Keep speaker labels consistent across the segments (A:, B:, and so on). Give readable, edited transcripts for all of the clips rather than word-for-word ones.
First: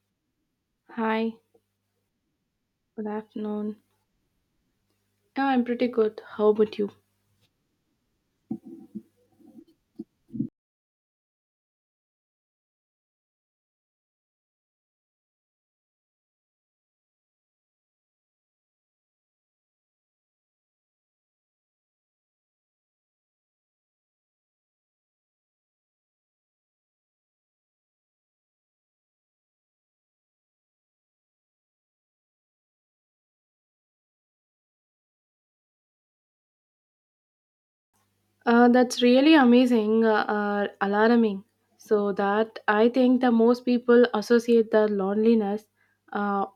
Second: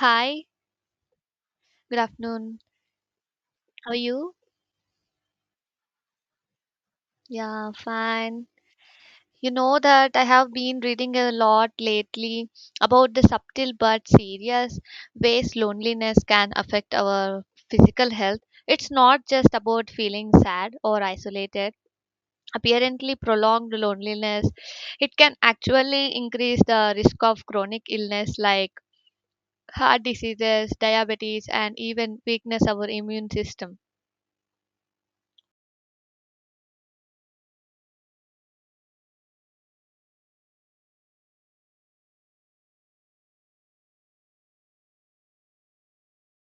A: Hi,
B: Hi,
A: good afternoon.
B: good afternoon.
A: How are you?
B: Yeah, I'm pretty good. How about you?
A: Yeah, fine. You know that I have been reading a lot lately about the subtle but serious ways loneliness can affect our physical health. It's not just about feeling sad or isolated. Apparently, prolonged loneliness, it can actually increase the risk of chronic illness like heart diseases, diabetes, and even weakness of our immune system.
B: That's really amazing, alarming. So that I think the most people associate the loneliness uh,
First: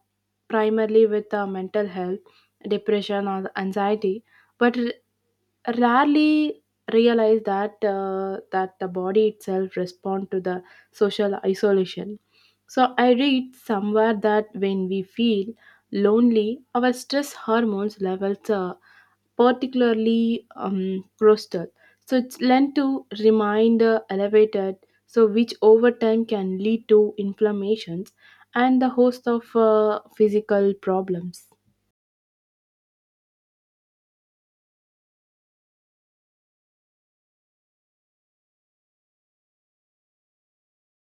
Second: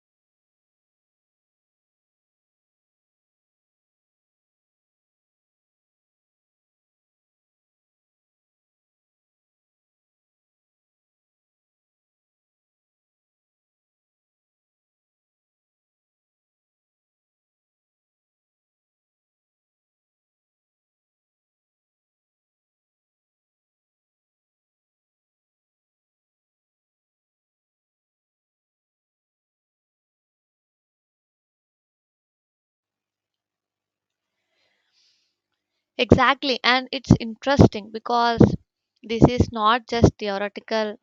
B: primarily with mental health, depression, or anxiety, but rarely realize that the body itself respond to the social isolation. So I read somewhere that when we feel lonely, our stress hormones levels particularly roasted. So it's lent to remain elevated, so which over time can lead to inflammations and the host of physical problems.
A: Exactly, and it's interesting because this is not just theoretical.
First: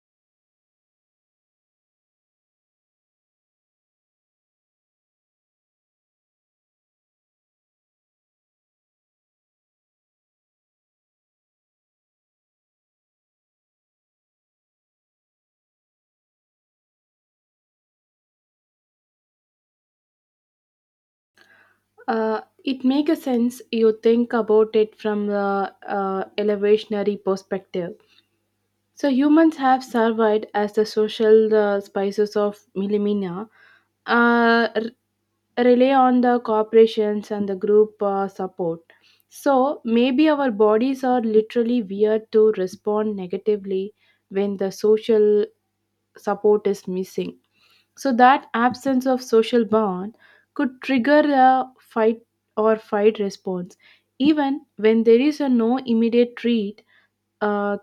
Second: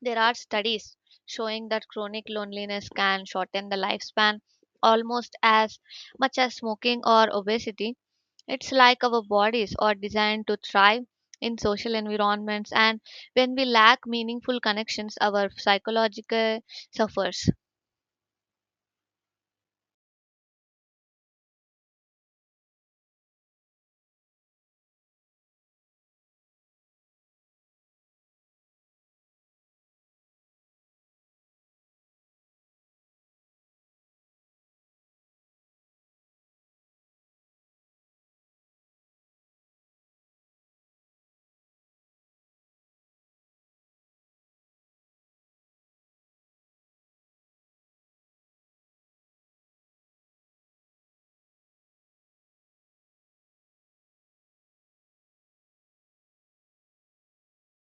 A: There are studies showing that chronic loneliness can shorten the lifespan almost as much as smoking or obesity. It's like our bodies are designed to thrive in social environments, and when we lack meaningful connections, our psychological suffers.
B: It makes a sense you think about it from the elevationary perspective. So humans have survived as the social spices of millimina, rely on the corporations and the group support. So maybe our bodies are literally weird to respond negatively when the social support is missing. So that absence of social bond could trigger a fight or fight response. Even when there is a no immediate treat, uh,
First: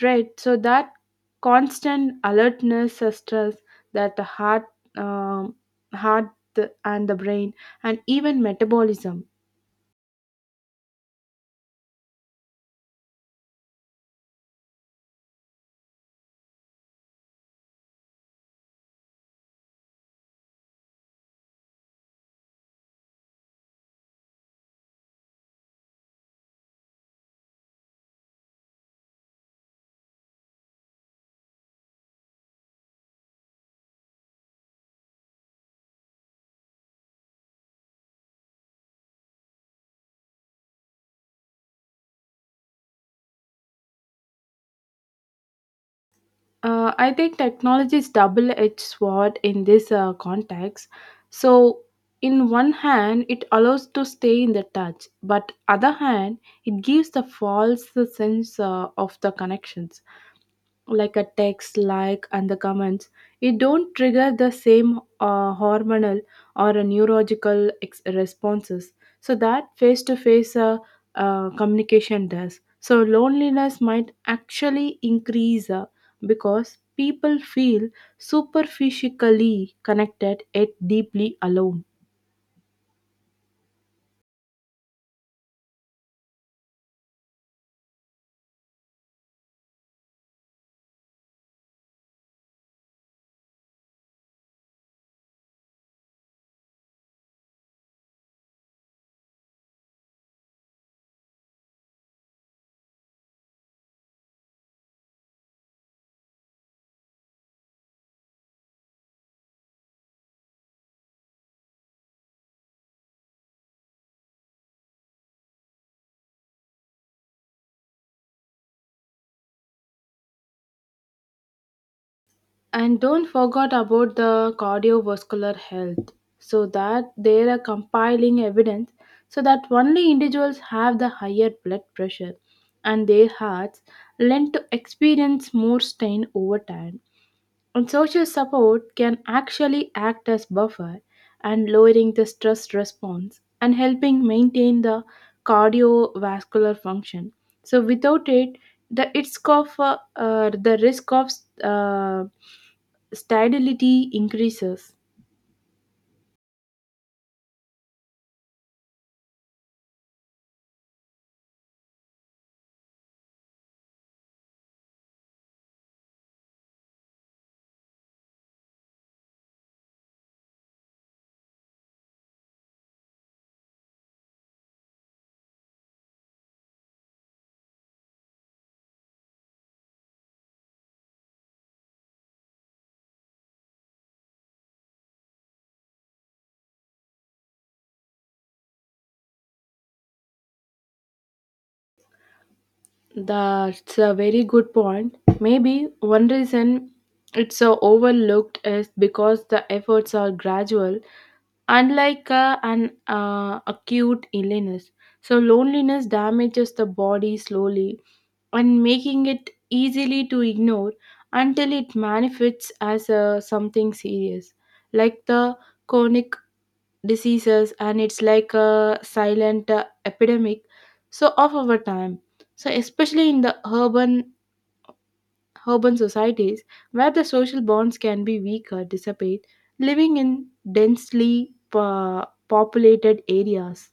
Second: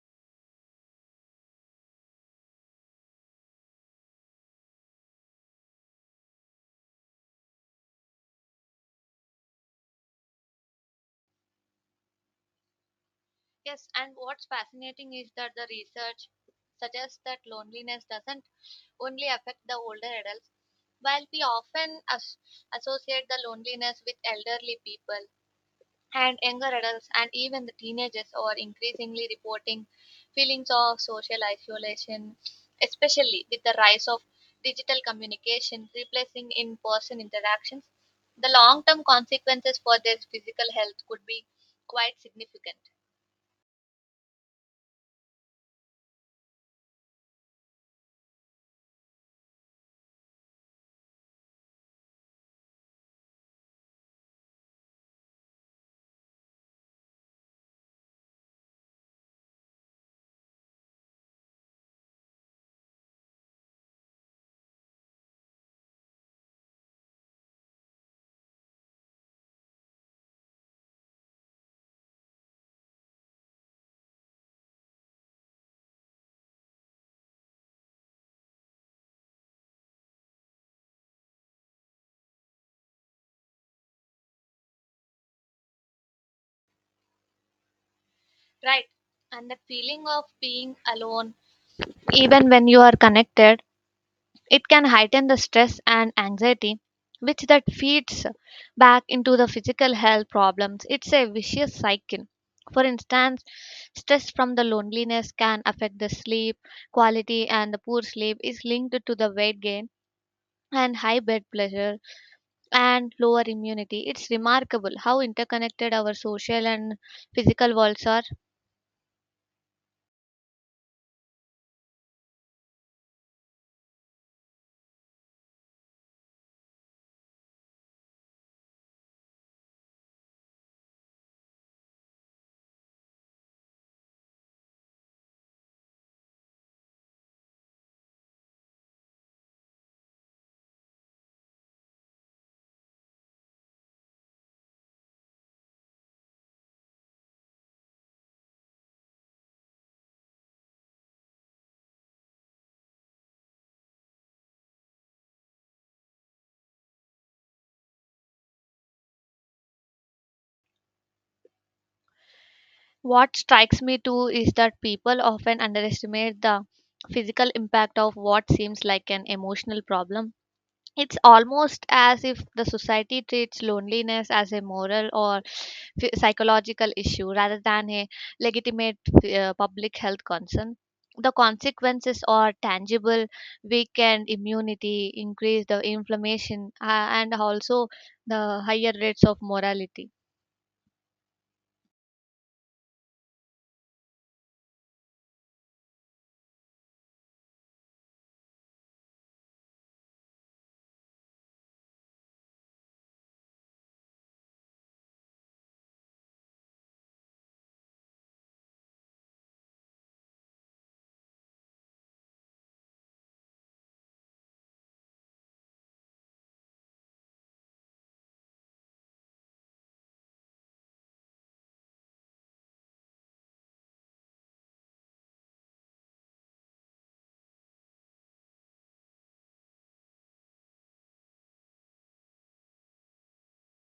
B: right. So that constant alertness stress that the heart, um, heart and the brain, and even metabolism.
A: Yes, and what's fascinating is that the research suggests that loneliness doesn't only affect the older adults. While we often associate the loneliness with elderly people and younger adults, and even the teenagers are increasingly reporting feelings of social isolation, especially with the rise of digital communication replacing in person interactions. The long term consequences for their physical health could be quite significant.
B: I think technology is double-edged sword in this context. So, in one hand, it allows to stay in the touch, but other hand, it gives the false sense of the connections like a text like and the comments it don't trigger the same hormonal or a neurological responses so that face to face communication does so loneliness might actually increase because people feel superficially connected yet deeply alone.
A: Right. And the feeling of being alone, even when you are connected, it can heighten the stress and anxiety, which that feeds back into the physical health problems. It's a vicious cycle. For instance, stress from the loneliness can affect the sleep quality, and the poor sleep is linked to the weight gain and high blood pressure and lower immunity. It's remarkable how interconnected our social and physical worlds are.
B: And don't forget about the cardiovascular health. So that they are compiling evidence so that only individuals have the higher blood pressure and their hearts lend to experience more strain over time. And social support can actually act as buffer and lowering the stress response and helping maintain the cardiovascular function. So without it, the it's of the risk of uh, sterility increases.
A: What strikes me too is that people often underestimate the physical impact of what seems like an emotional problem. It's almost as if the society treats loneliness as a moral or psychological issue rather than a legitimate public health concern. The consequences are tangible: weakened immunity, increased the inflammation, and also the higher rates of morality.
B: That's a very good point. Maybe one reason it's overlooked is because the efforts are gradual, unlike an acute illness. So, loneliness damages the body slowly and making it easily to ignore until it manifests as something serious, like the chronic diseases, and it's like a silent epidemic so of our time, so especially in the urban societies where the social bonds can be weaker dissipate living in densely populated areas.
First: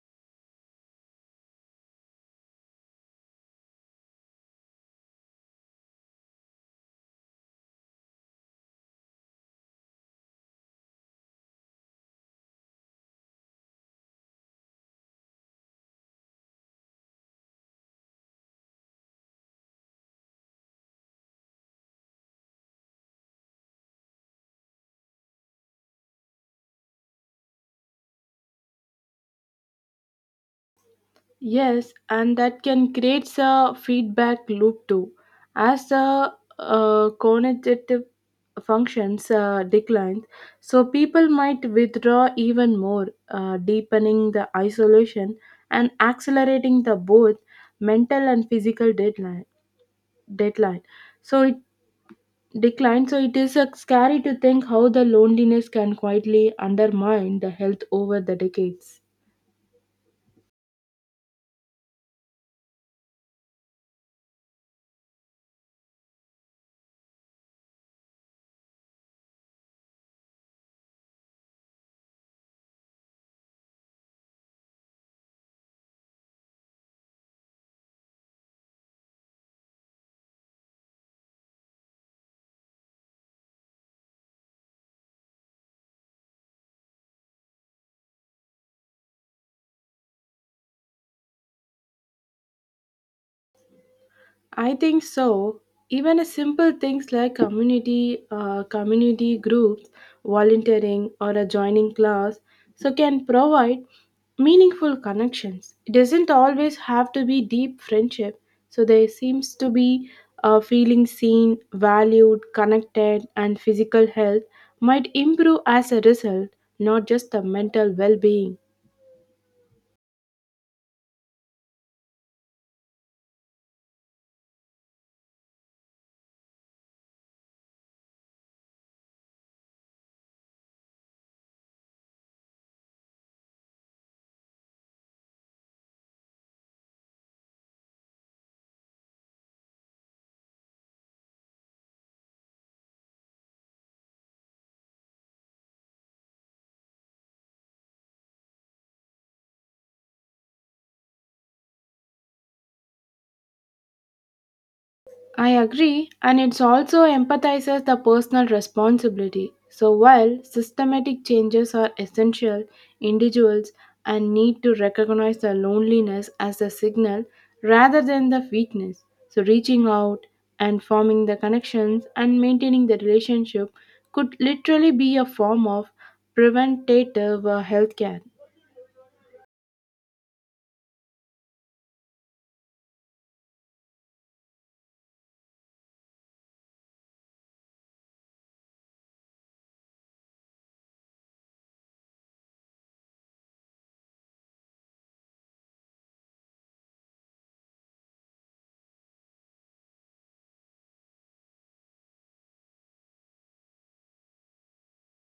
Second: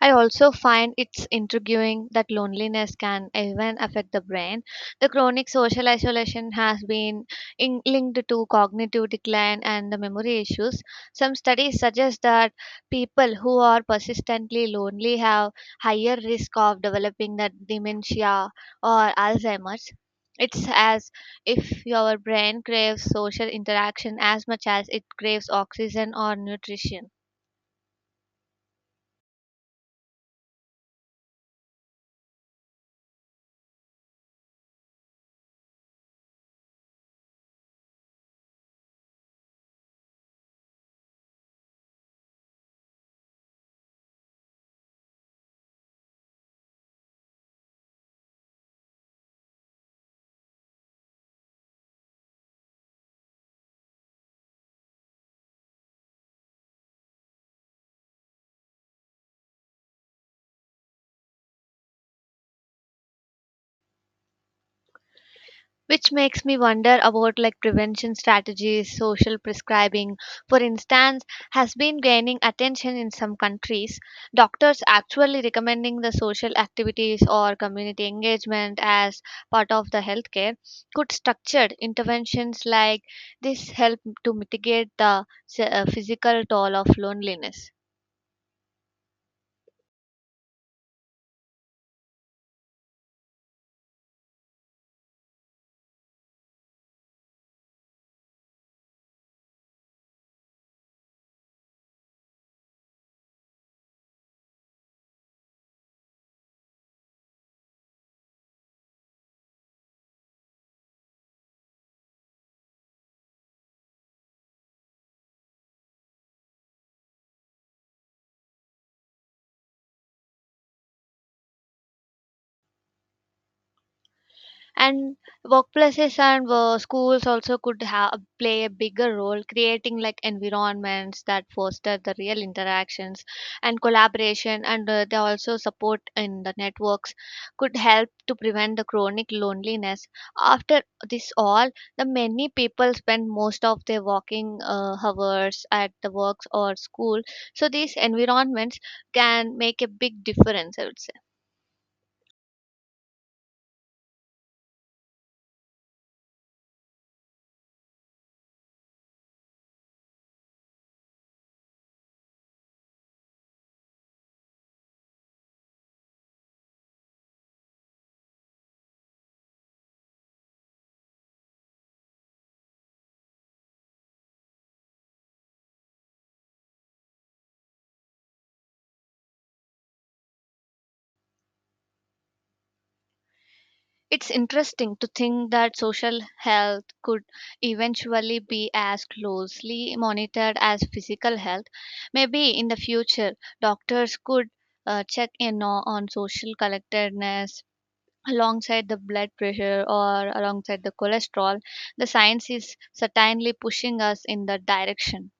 A: I also find it's intriguing that loneliness can even affect the brain. The chronic social isolation has been linked to cognitive decline and the memory issues. Some studies suggest that people who are persistently lonely have higher risk of developing the dementia or Alzheimer's. It's as if your brain craves social interaction as much as it craves oxygen or nutrition.
B: Yes, and that can create a feedback loop too. As the cognitive functions decline, so people might withdraw even more, deepening the isolation and accelerating the both mental and physical deadline. Deadline. So it decline. So it is scary to think how the loneliness can quietly undermine the health over the decades.
A: Which makes me wonder about like prevention strategies. Social prescribing, for instance, has been gaining attention in some countries, doctors actually recommending the social activities or community engagement as part of the healthcare. Could structured interventions like this help to mitigate the physical toll of loneliness?
B: I think so. Even a simple things like community community groups, volunteering, or a joining class, so can provide meaningful connections. It doesn't always have to be deep friendship. So there seems to be a feeling seen, valued, connected, and physical health might improve as a result, not just the mental well-being.
A: And workplaces and schools also could have play a bigger role creating like environments that foster the real interactions and collaboration, and they also support in the networks could help to prevent the chronic loneliness. After this all, the many people spend most of their working hours at the works or school, so these environments can make a big difference, I would say.
B: I agree, and it also empathizes the personal responsibility. So, while systematic changes are essential, individuals and need to recognize the loneliness as a signal rather than the weakness. So, reaching out and forming the connections and maintaining the relationship could literally be a form of preventative health care.
A: It's interesting to think that social health could eventually be as closely monitored as physical health. Maybe in the future, doctors could check in on social collectedness alongside the blood pressure or alongside the cholesterol. The science is certainly pushing us in that direction.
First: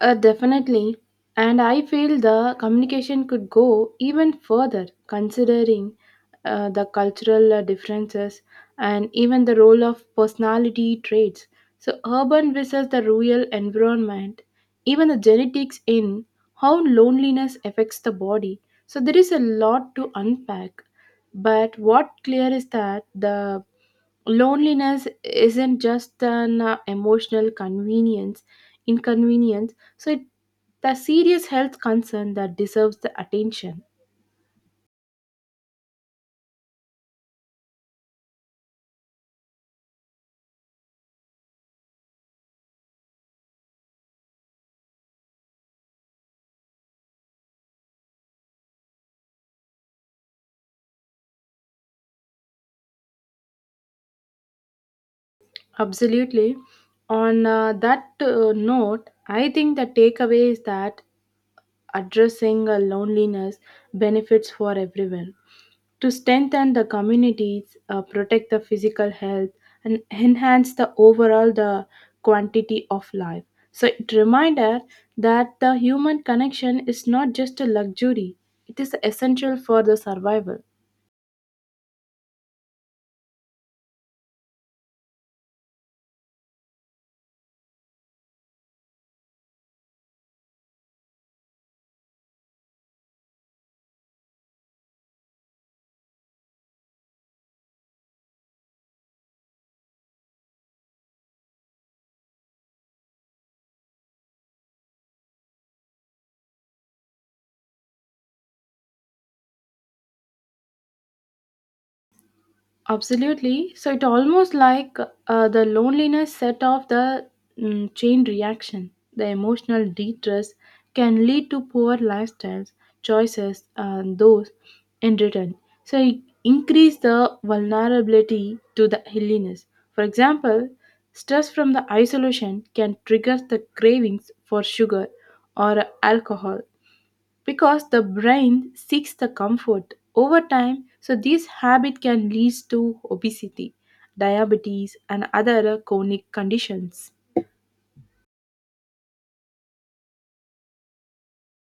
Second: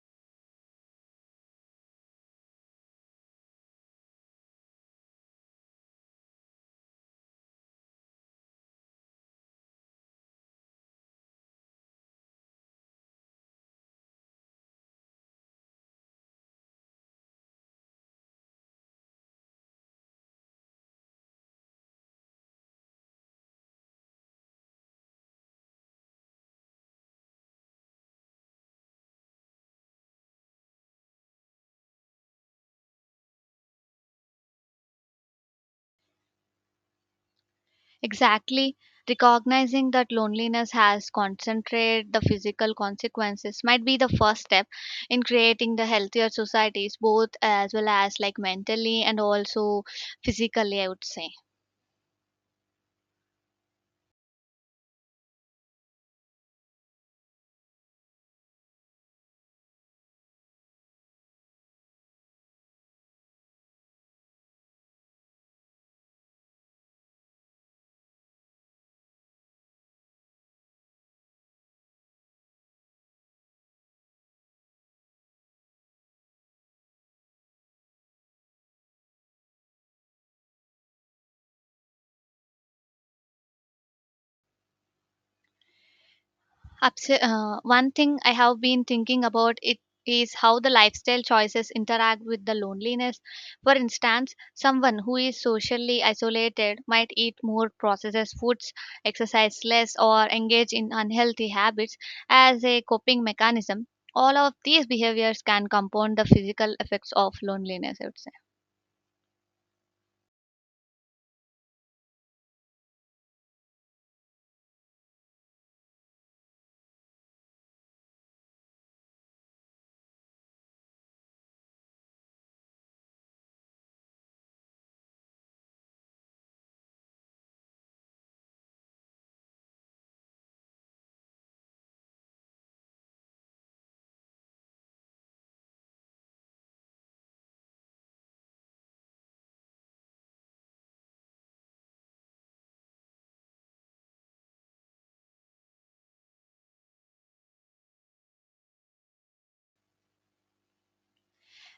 B: Definitely. And I feel the communication could go even further, considering the cultural differences and even the role of personality traits. So, urban versus the rural environment, even the genetics in how loneliness affects the body. So, there is a lot to unpack. But what clear is that the loneliness isn't just an emotional convenience inconvenience so it the serious health concern that deserves the attention.
A: Exactly. Recognizing that loneliness has concentrated the physical consequences might be the first step in creating the healthier societies, both as well as like mentally and also physically, I would say.
B: Absolutely, on that note, I think the takeaway is that addressing loneliness benefits for everyone to strengthen the communities, protect the physical health, and enhance the overall the quantity of life. So it reminder that the human connection is not just a luxury; it is essential for the survival.
A: One thing I have been thinking about it is how the lifestyle choices interact with the loneliness. For instance, someone who is socially isolated might eat more processed foods, exercise less, or engage in unhealthy habits as a coping mechanism. All of these behaviors can compound the physical effects of loneliness, I would say.
B: Absolutely. So it almost like the loneliness set off the chain reaction. The emotional distress can lead to poor lifestyles, choices, and those in return. So it increase the vulnerability to the illness. For example, stress from the isolation can trigger the cravings for sugar or alcohol because the brain seeks the comfort over time, so this habit can lead to obesity, diabetes, and other chronic conditions.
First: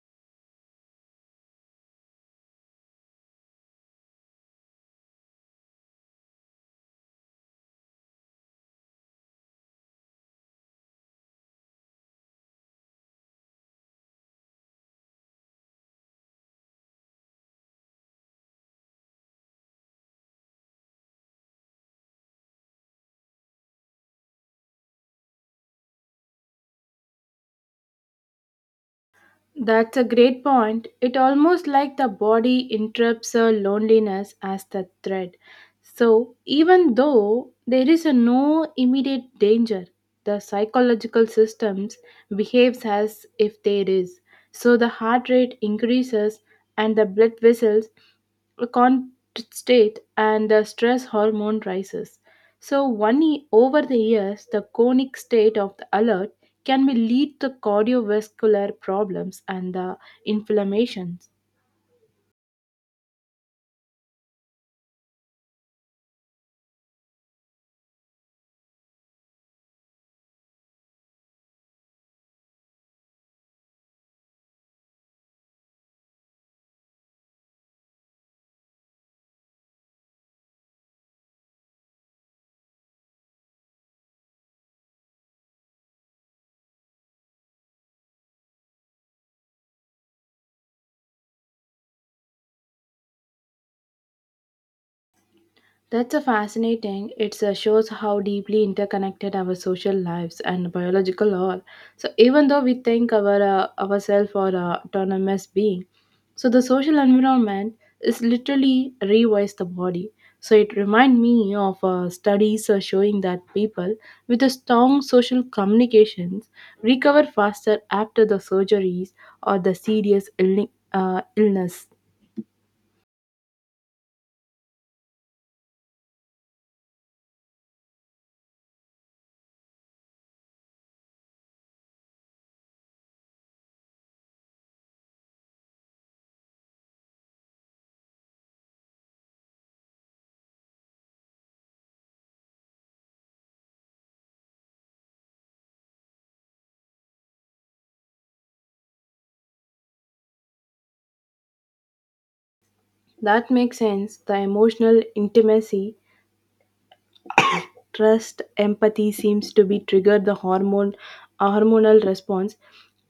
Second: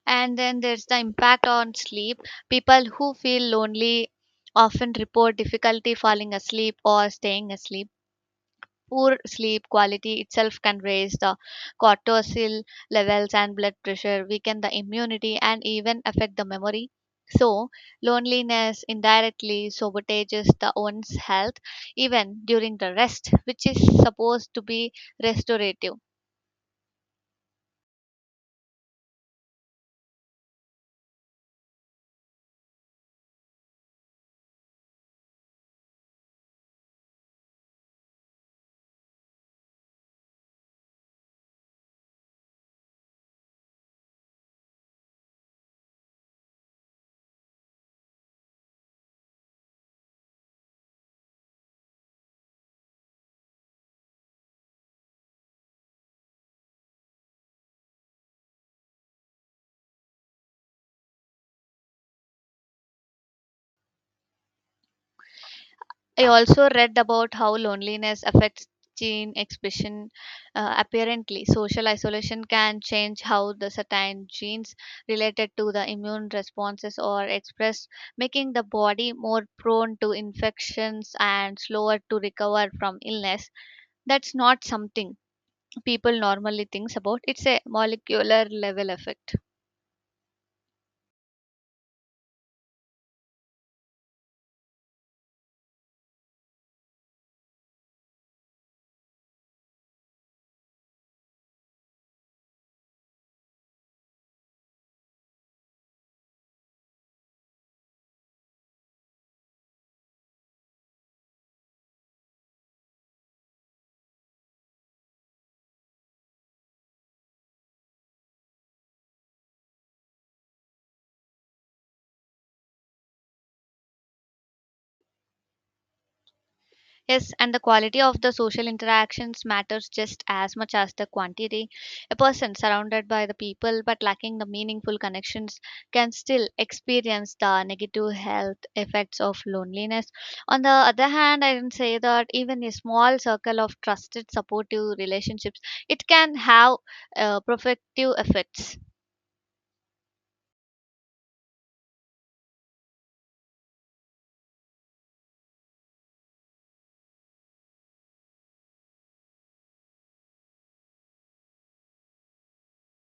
A: And then there's the impact on sleep. People who feel lonely often report difficulty falling asleep or staying asleep. Poor sleep quality itself can raise the cortisol levels and blood pressure, weaken the immunity, and even affect the memory. So, loneliness indirectly sabotages the one's health even during the rest, which is supposed to be restorative.
B: That's a great point. It almost like the body interrupts a loneliness as the threat, so even though there is a no immediate danger, the psychological systems behaves as if there is, so the heart rate increases and the blood vessels constate and the stress hormone rises. So one over the years, the chronic state of the alert can be lead to cardiovascular problems and the inflammations.
A: I also read about how loneliness affects gene expression, apparently. Social isolation can change how the certain genes related to the immune responses are expressed, making the body more prone to infections and slower to recover from illness. That's not something people normally thinks about. It's a molecular level effect.
B: That's a fascinating. It shows how deeply interconnected our social lives and biological are. So even though we think our ourselves are autonomous being, so the social environment is literally rewires the body. So it reminds me of studies showing that people with a strong social communications recover faster after the surgeries or the serious illness.
A: Yes, and the quality of the social interactions matters just as much as the quantity. A person surrounded by the people but lacking the meaningful connections can still experience the negative health effects of loneliness. On the other hand, I can say that even a small circle of trusted supportive relationships, it can have protective effects.
B: That makes sense. The emotional intimacy trust empathy seems to be triggered the hormone a hormonal response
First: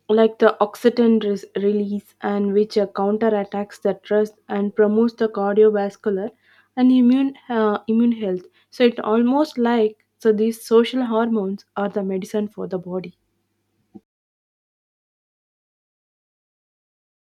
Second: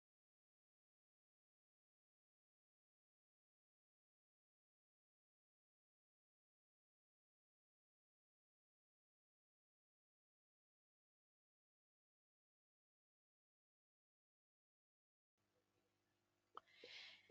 B: like the oxytocin release and which counterattacks the trust and promotes the cardiovascular and immune health, so it almost like so these social hormones are the medicine for the body.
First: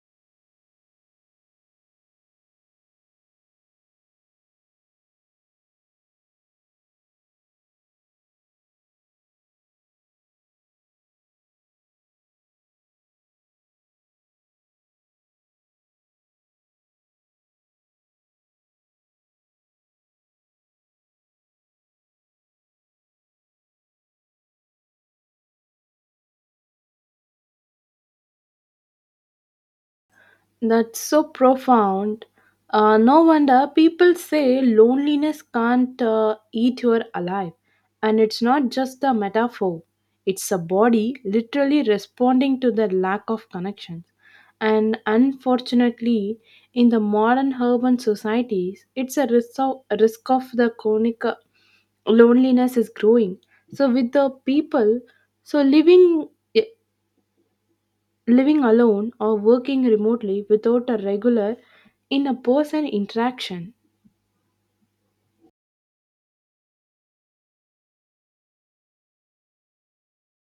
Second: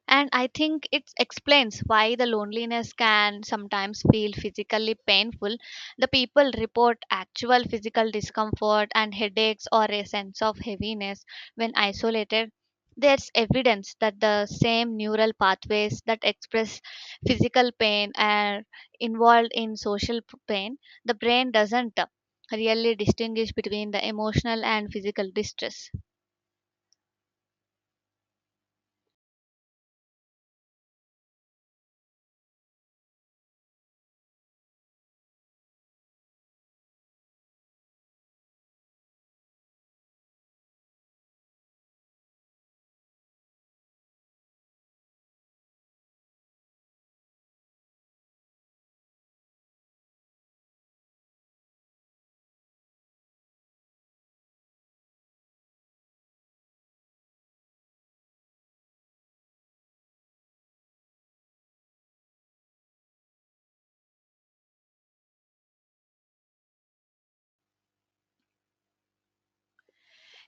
A: And I think it explains why the loneliness can sometimes feel physically painful. The people report actual physical discomfort and headaches or a sense of heaviness when isolated. There's evidence that the same neural pathways that express physical pain are involved in social pain. The brain doesn't really distinguish between the emotional and physical distress.
B: That's so profound. No wonder people say loneliness can't eat you alive. And it's not just a metaphor, it's a body literally responding to the lack of connection. And unfortunately, in the modern urban societies, it's a risk of the chronic loneliness is growing. So, with the people, so living alone or working remotely without a regular in a person interaction.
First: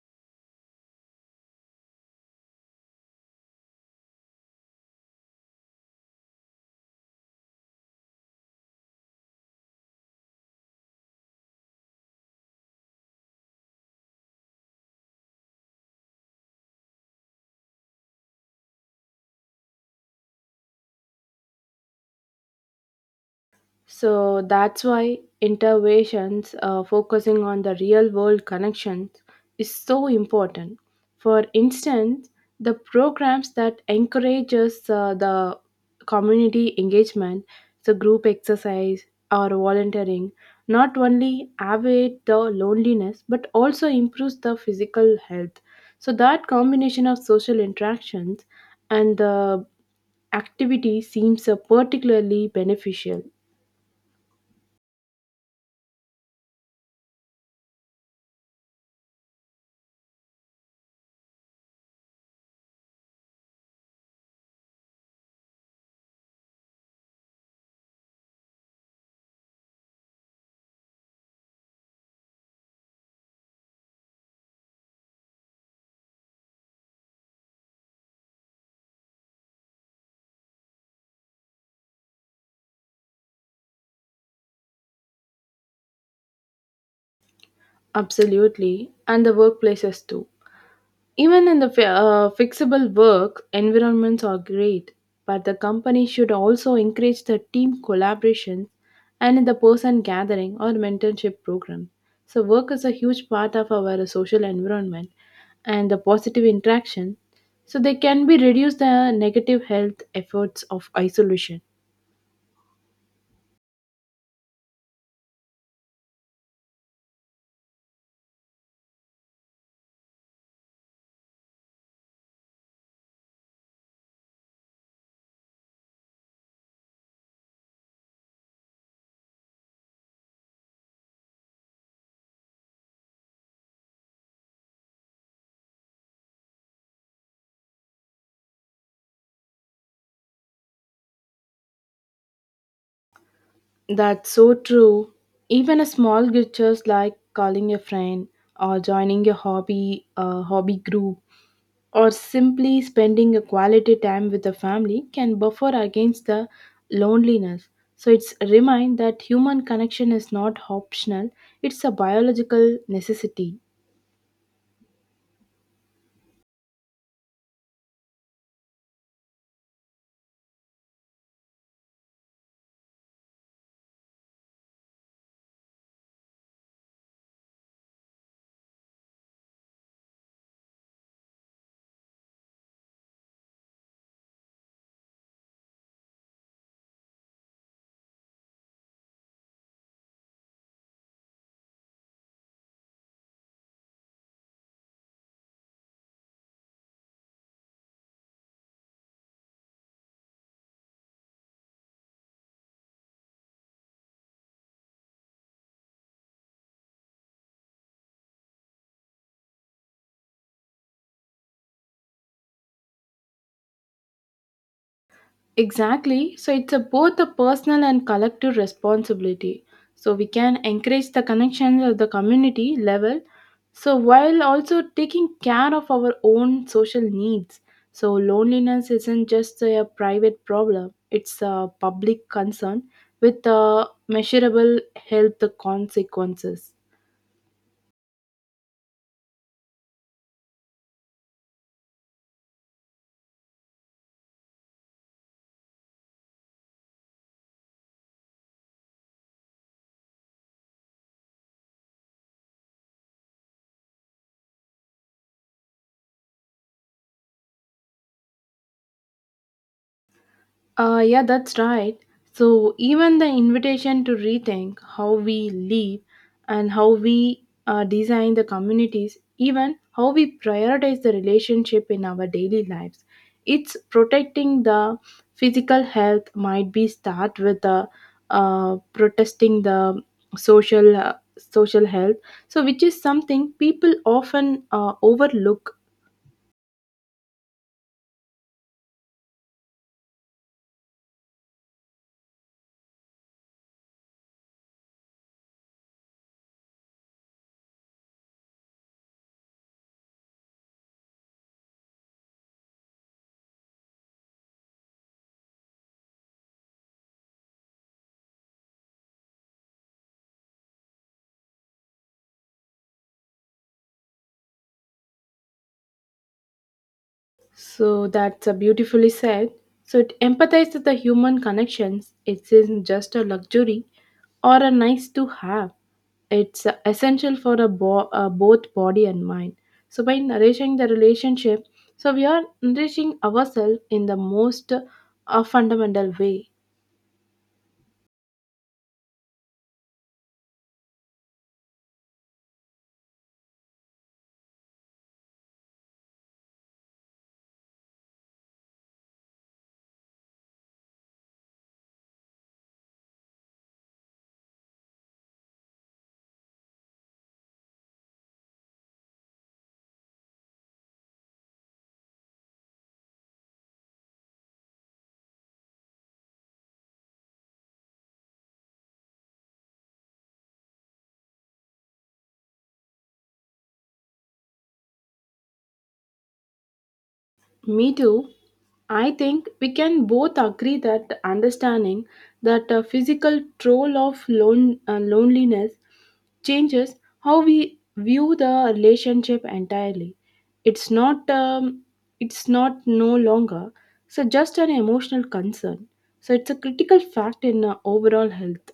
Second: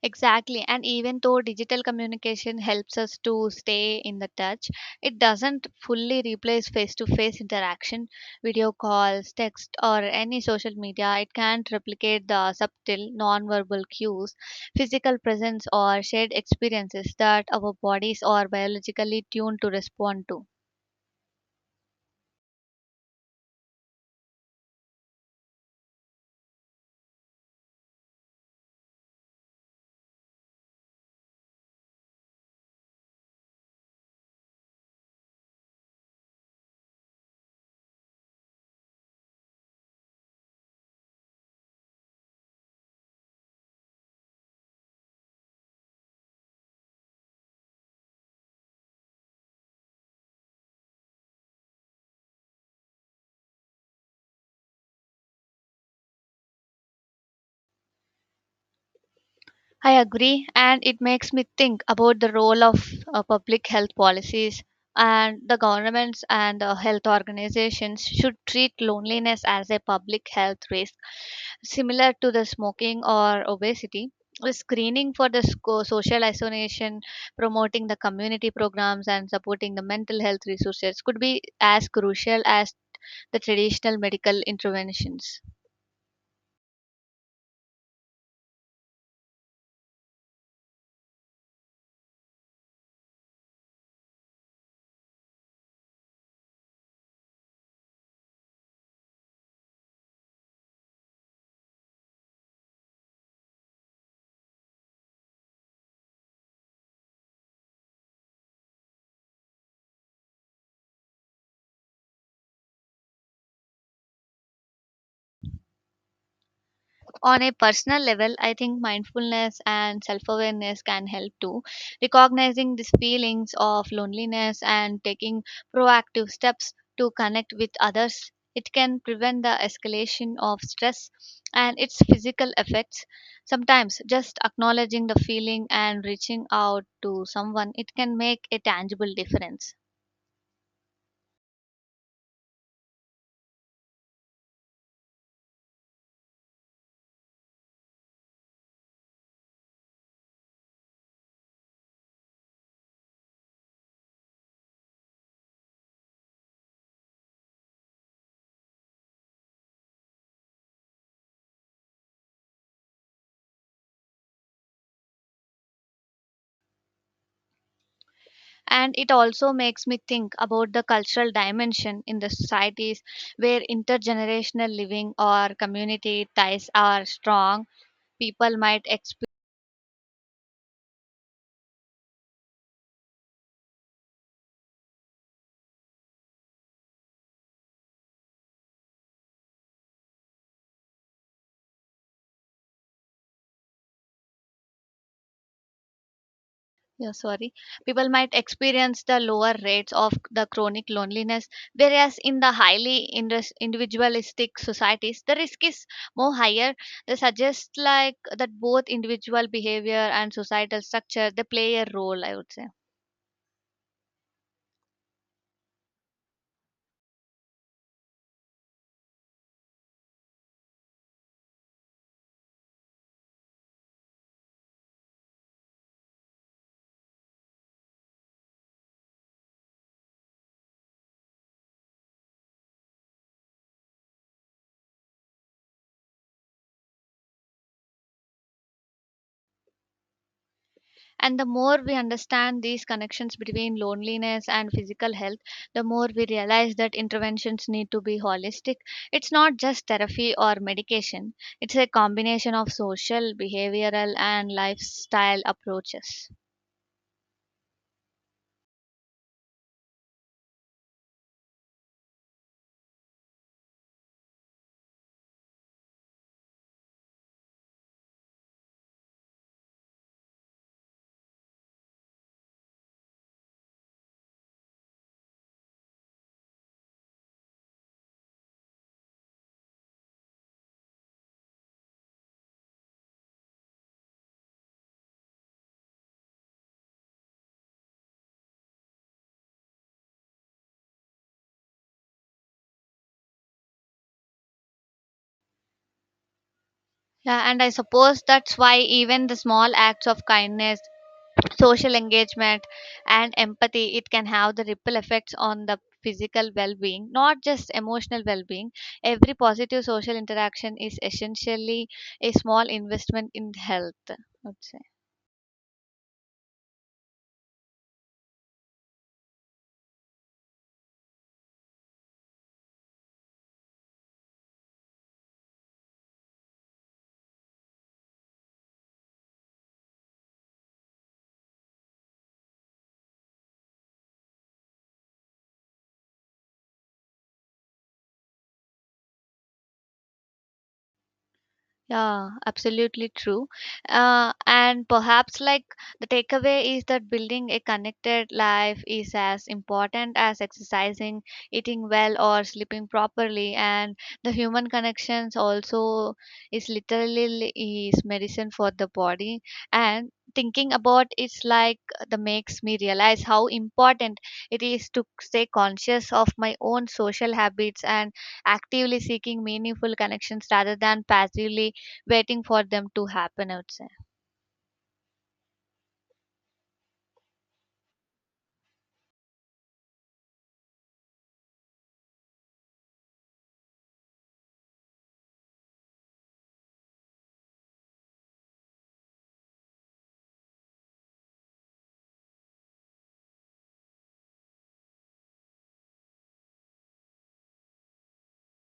A: Exactly. And even though digital communication helps us to stay in the touch, it doesn't fully replace face to face interaction, video calls, text, or any social media. It can't replicate the subtle nonverbal cues, physical presence, or shared experiences that our bodies are biologically tuned to respond to.
B: So that's why interventions focusing on the real world connections is so important. For instance, the programs that encourages the community engagement, so group exercise or volunteering, not only alleviate the loneliness but also improves the physical health. So that combination of social interactions and the activity seems particularly beneficial.
A: I agree, and it makes me think about the role of public health policies, and the governments and the health organizations should treat loneliness as a public health risk similar to the smoking or obesity. The screening for the social isolation, promoting the community programs, and supporting the mental health resources could be as crucial as the traditional medical interventions.
B: Absolutely, and the workplaces too. Even in the fixable work, environments are great, but the company should also encourage the team collaboration and in the person gathering or mentorship program. So, work is a huge part of our social environment and the positive interaction, so they can be reduce the negative health efforts of isolation.
A: On a personal level, I think mindfulness and self awareness can help too. Recognizing these feelings of loneliness and taking proactive steps to connect with others, it can prevent the escalation of stress and its physical effects. Sometimes just acknowledging the feeling and reaching out to someone, it can make a tangible difference.
B: That's so true. Even a small gestures like calling a friend or joining a hobby group or simply spending a quality time with the family can buffer against the loneliness. So it's a remind that human connection is not optional, it's a biological necessity.
A: And it also makes me think about the cultural dimension in the societies where intergenerational living or community ties are strong, people might exp- yeah, sorry people might experience the lower rates of the chronic loneliness, whereas in the highly individualistic societies the risk is more higher. They suggest like that both individual behavior and societal structure they play a role, I would say.
B: Exactly. So it's a both a personal and collective responsibility. So we can encourage the connections at the community level. So while also taking care of our own social needs. So loneliness isn't just a private problem. It's a public concern with measurable health consequences.
A: And the more we understand these connections between loneliness and physical health, the more we realize that interventions need to be holistic. It's not just therapy or medication, it's a combination of social, behavioral, and lifestyle approaches.
B: Yeah, that's right. So, even the invitation to rethink how we live and how we design the communities, even how we prioritize the relationship in our daily lives, it's protecting the physical health might be start with the protesting the social uh, social health, so which is something people often overlook.
A: Yeah, and I suppose that's why even the small acts of kindness, social engagement, and empathy, it can have the ripple effects on the physical well-being, not just emotional well-being. Every positive social interaction is essentially a small investment in health, I would say.
B: So that's a beautifully said. So it empathizes the human connections. It isn't just a luxury or a nice to have. It's essential for a both body and mind. So by nourishing the relationship, so we are nourishing ourselves in the most fundamental way.
A: Yeah, absolutely true. And perhaps like the takeaway is that building a connected life is as important as exercising, eating well, or sleeping properly. And the human connections also is literally is medicine for the body. And thinking about it's like the makes me realize how important it is to stay conscious of my own social habits and actively seeking meaningful connections rather than passively waiting for them to happen, I would say.
B: Me too. I think we can both agree that understanding that a physical toll of loneliness changes how we view the relationship entirely. It's not um, it's not no longer so just an emotional concern, so it's a critical fact in overall health.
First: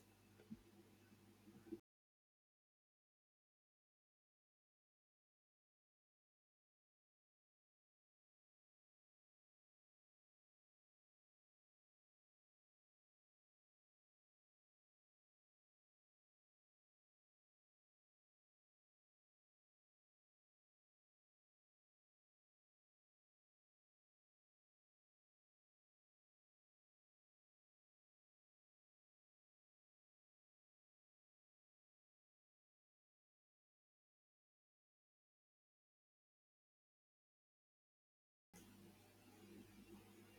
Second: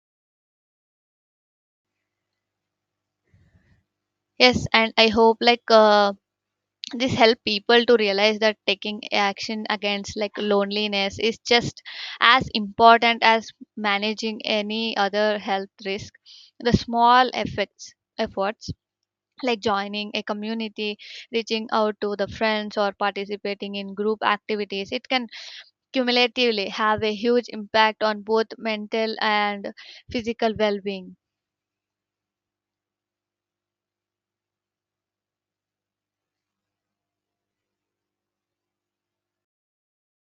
A: Yes, and I hope like this help people to realize that taking action against like loneliness is just as important as managing any other health risk. The small effects efforts like joining a community, reaching out to the friends, or participating in group activities, it can cumulatively have a huge impact on both mental and physical well-being.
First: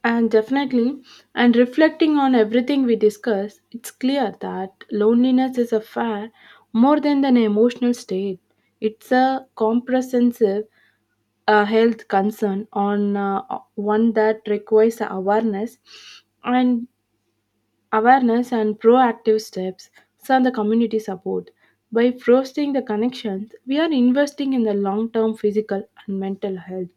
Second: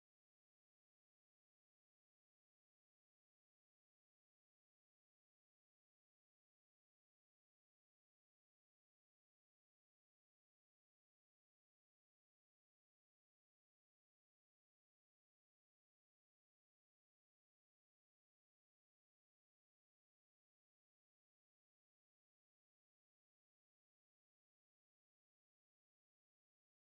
B: And definitely, and reflecting on everything we discuss it's clear that loneliness is a fair more than an emotional state. It's a comprehensive health concern on one that requires and Awareness and proactive steps from the community support. By fostering the connections, we are investing in the long term physical and mental health.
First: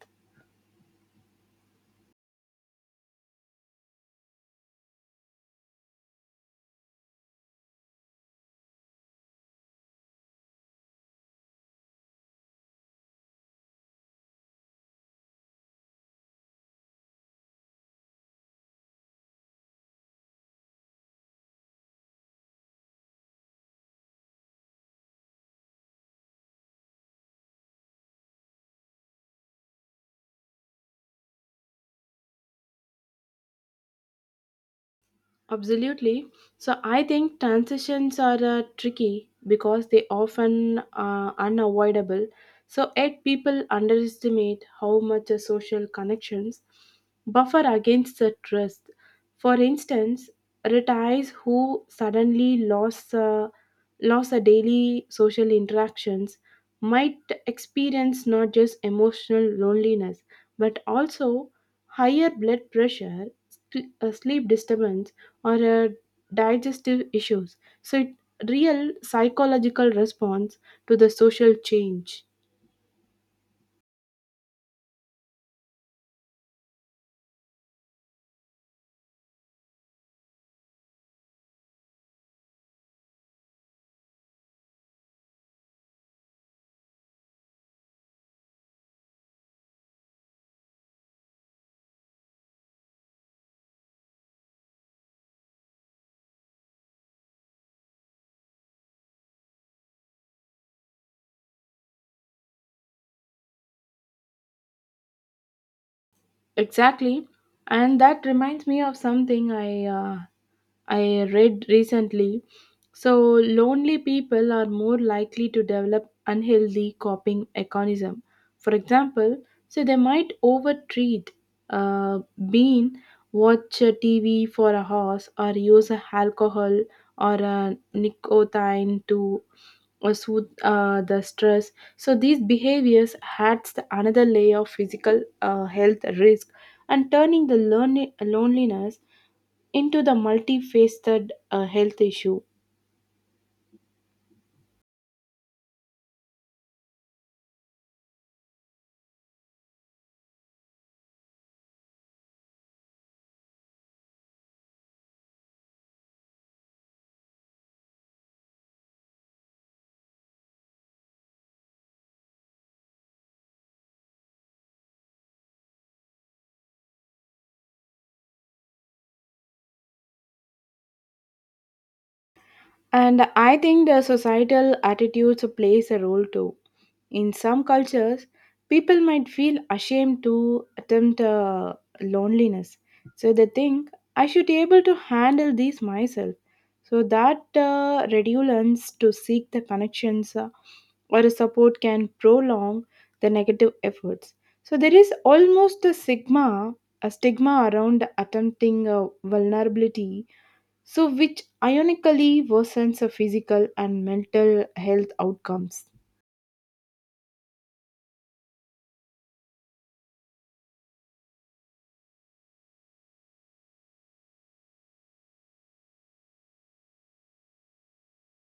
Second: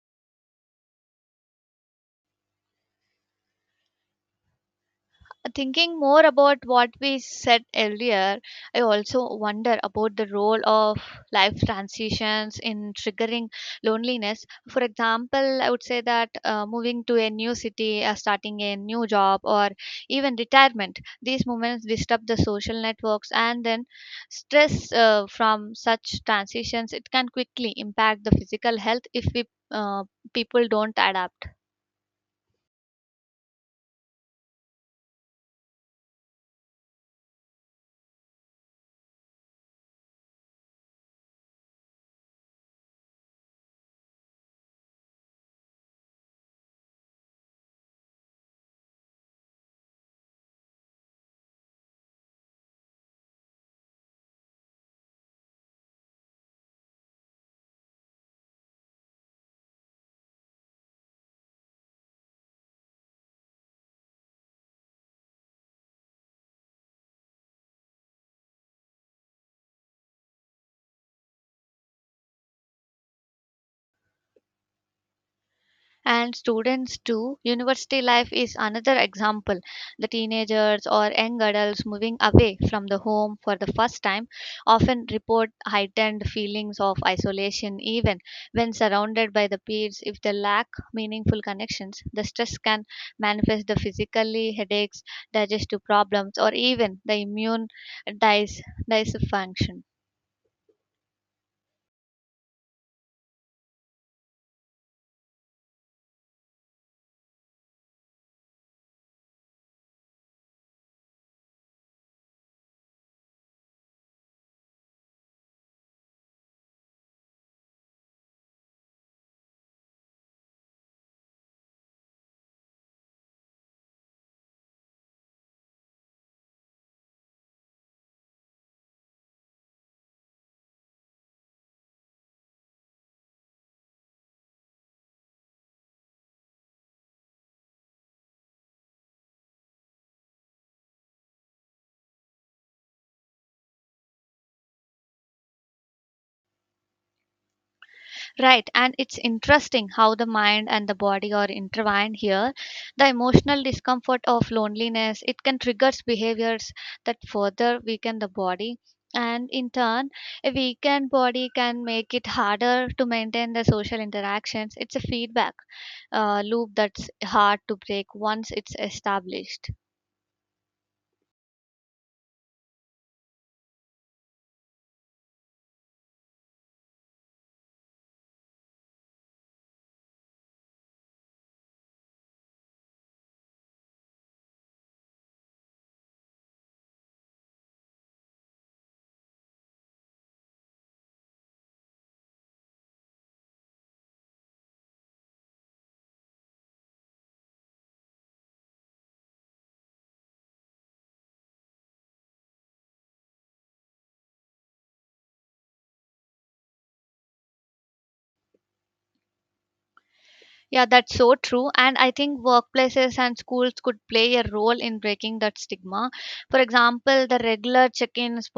A: Thinking more about what we said earlier, I also wonder about the role of life transitions in triggering loneliness. For example, I would say that moving to a new city, starting a new job, or even retirement, these moments disrupt the social networks, and then stress from such transitions it can quickly impact the physical health if we uh, people don't adapt.
B: Absolutely. So I think transitions are tricky because they often unavoidable. So yet people underestimate how much a social connections buffer against the trust. For instance, retirees who suddenly lost a daily social interactions might experience not just emotional loneliness but also higher blood pressure, sleep disturbance or digestive issues. So, it real psychological response to the social change.
A: And students too. University life is another example. The teenagers or young adults moving away from the home for the first time often report heightened feelings of isolation, even when surrounded by the peers. If they lack meaningful connections, the stress can manifest the physically headaches, digestive problems, or even the immune dys- dysfunction.
B: Exactly, and that reminds me of something I read recently. So lonely people are more likely to develop unhealthy coping mechanism. For example, so they might overtreat, uh, bean, watch a TV for a horse, or use a alcohol or a nicotine to soothe the stress. So these behaviors adds another layer of physical health risk and turning the loneliness into the multifaceted health issue.
A: Right, and it's interesting how the mind and the body are intertwined here. The emotional discomfort of loneliness, it can trigger behaviors that further weaken the body. And in turn, a weakened body can make it harder to maintain the social interactions. It's a feedback loop that's hard to break once it's established.
B: And I think the societal attitudes plays a role too. In some cultures, people might feel ashamed to attempt loneliness, so they think I should be able to handle this myself. So that reluctance to seek the connections or a support can prolong the negative efforts. So there is almost a stigma around attempting a vulnerability, so which ironically worsens the physical and mental health outcomes.
A: Yeah, that's so true. And I think workplaces and schools could play a role in breaking that stigma. For example, the regular check ins,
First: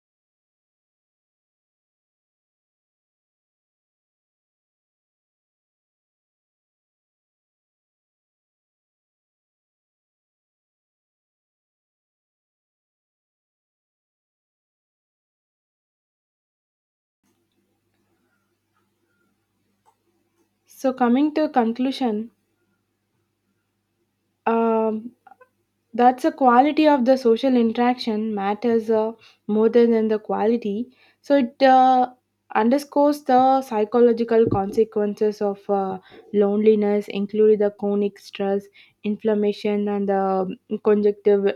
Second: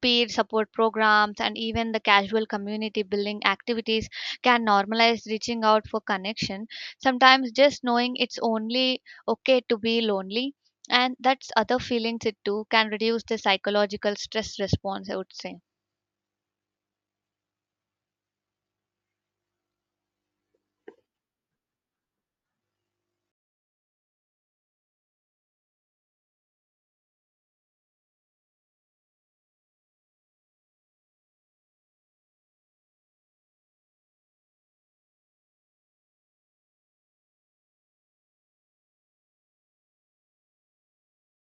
A: peer support programs, and even the casual community building activities can normalize reaching out for connection. Sometimes just knowing it's only okay to be lonely and that's other feelings it too can reduce the psychological stress response, I would say.
B: So coming to conclusion, Um, that's the quality of the social interaction matters more than the quality. So it underscores the psychological consequences of loneliness, including the chronic stress, inflammation, and the conjunctive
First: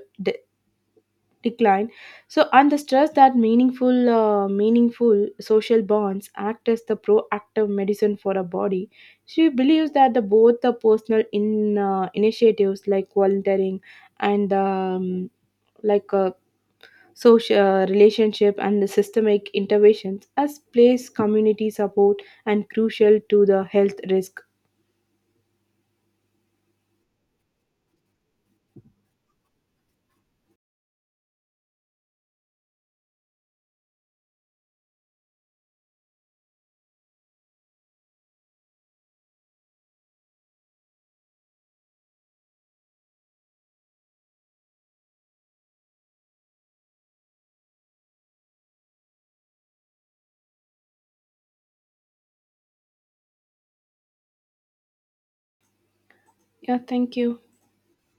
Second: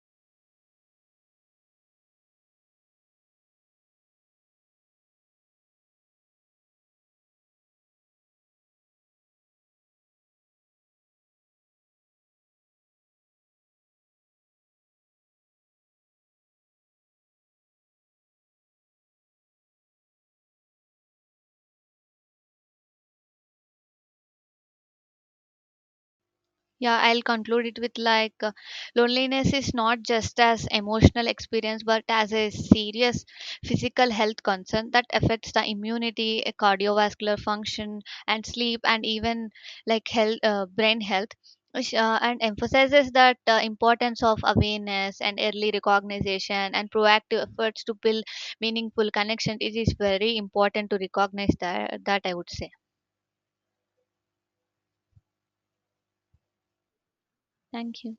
B: decline, so and the stress that meaningful social bonds act as the proactive medicine for a body. She believes that the both the personal in initiatives like volunteering and like social relationship and the systemic interventions as place community support and crucial to the health risk.
A: Yeah, I'll conclude it with like loneliness is not just as emotional experience but as a serious physical health concern that affects the immunity, cardiovascular function and sleep and even like health brain health which, and emphasizes that importance of awareness and early recognition and proactive efforts to build meaningful connection. It is very important to recognize that that I would say.
B: Yeah, thank you.
A: Thank you.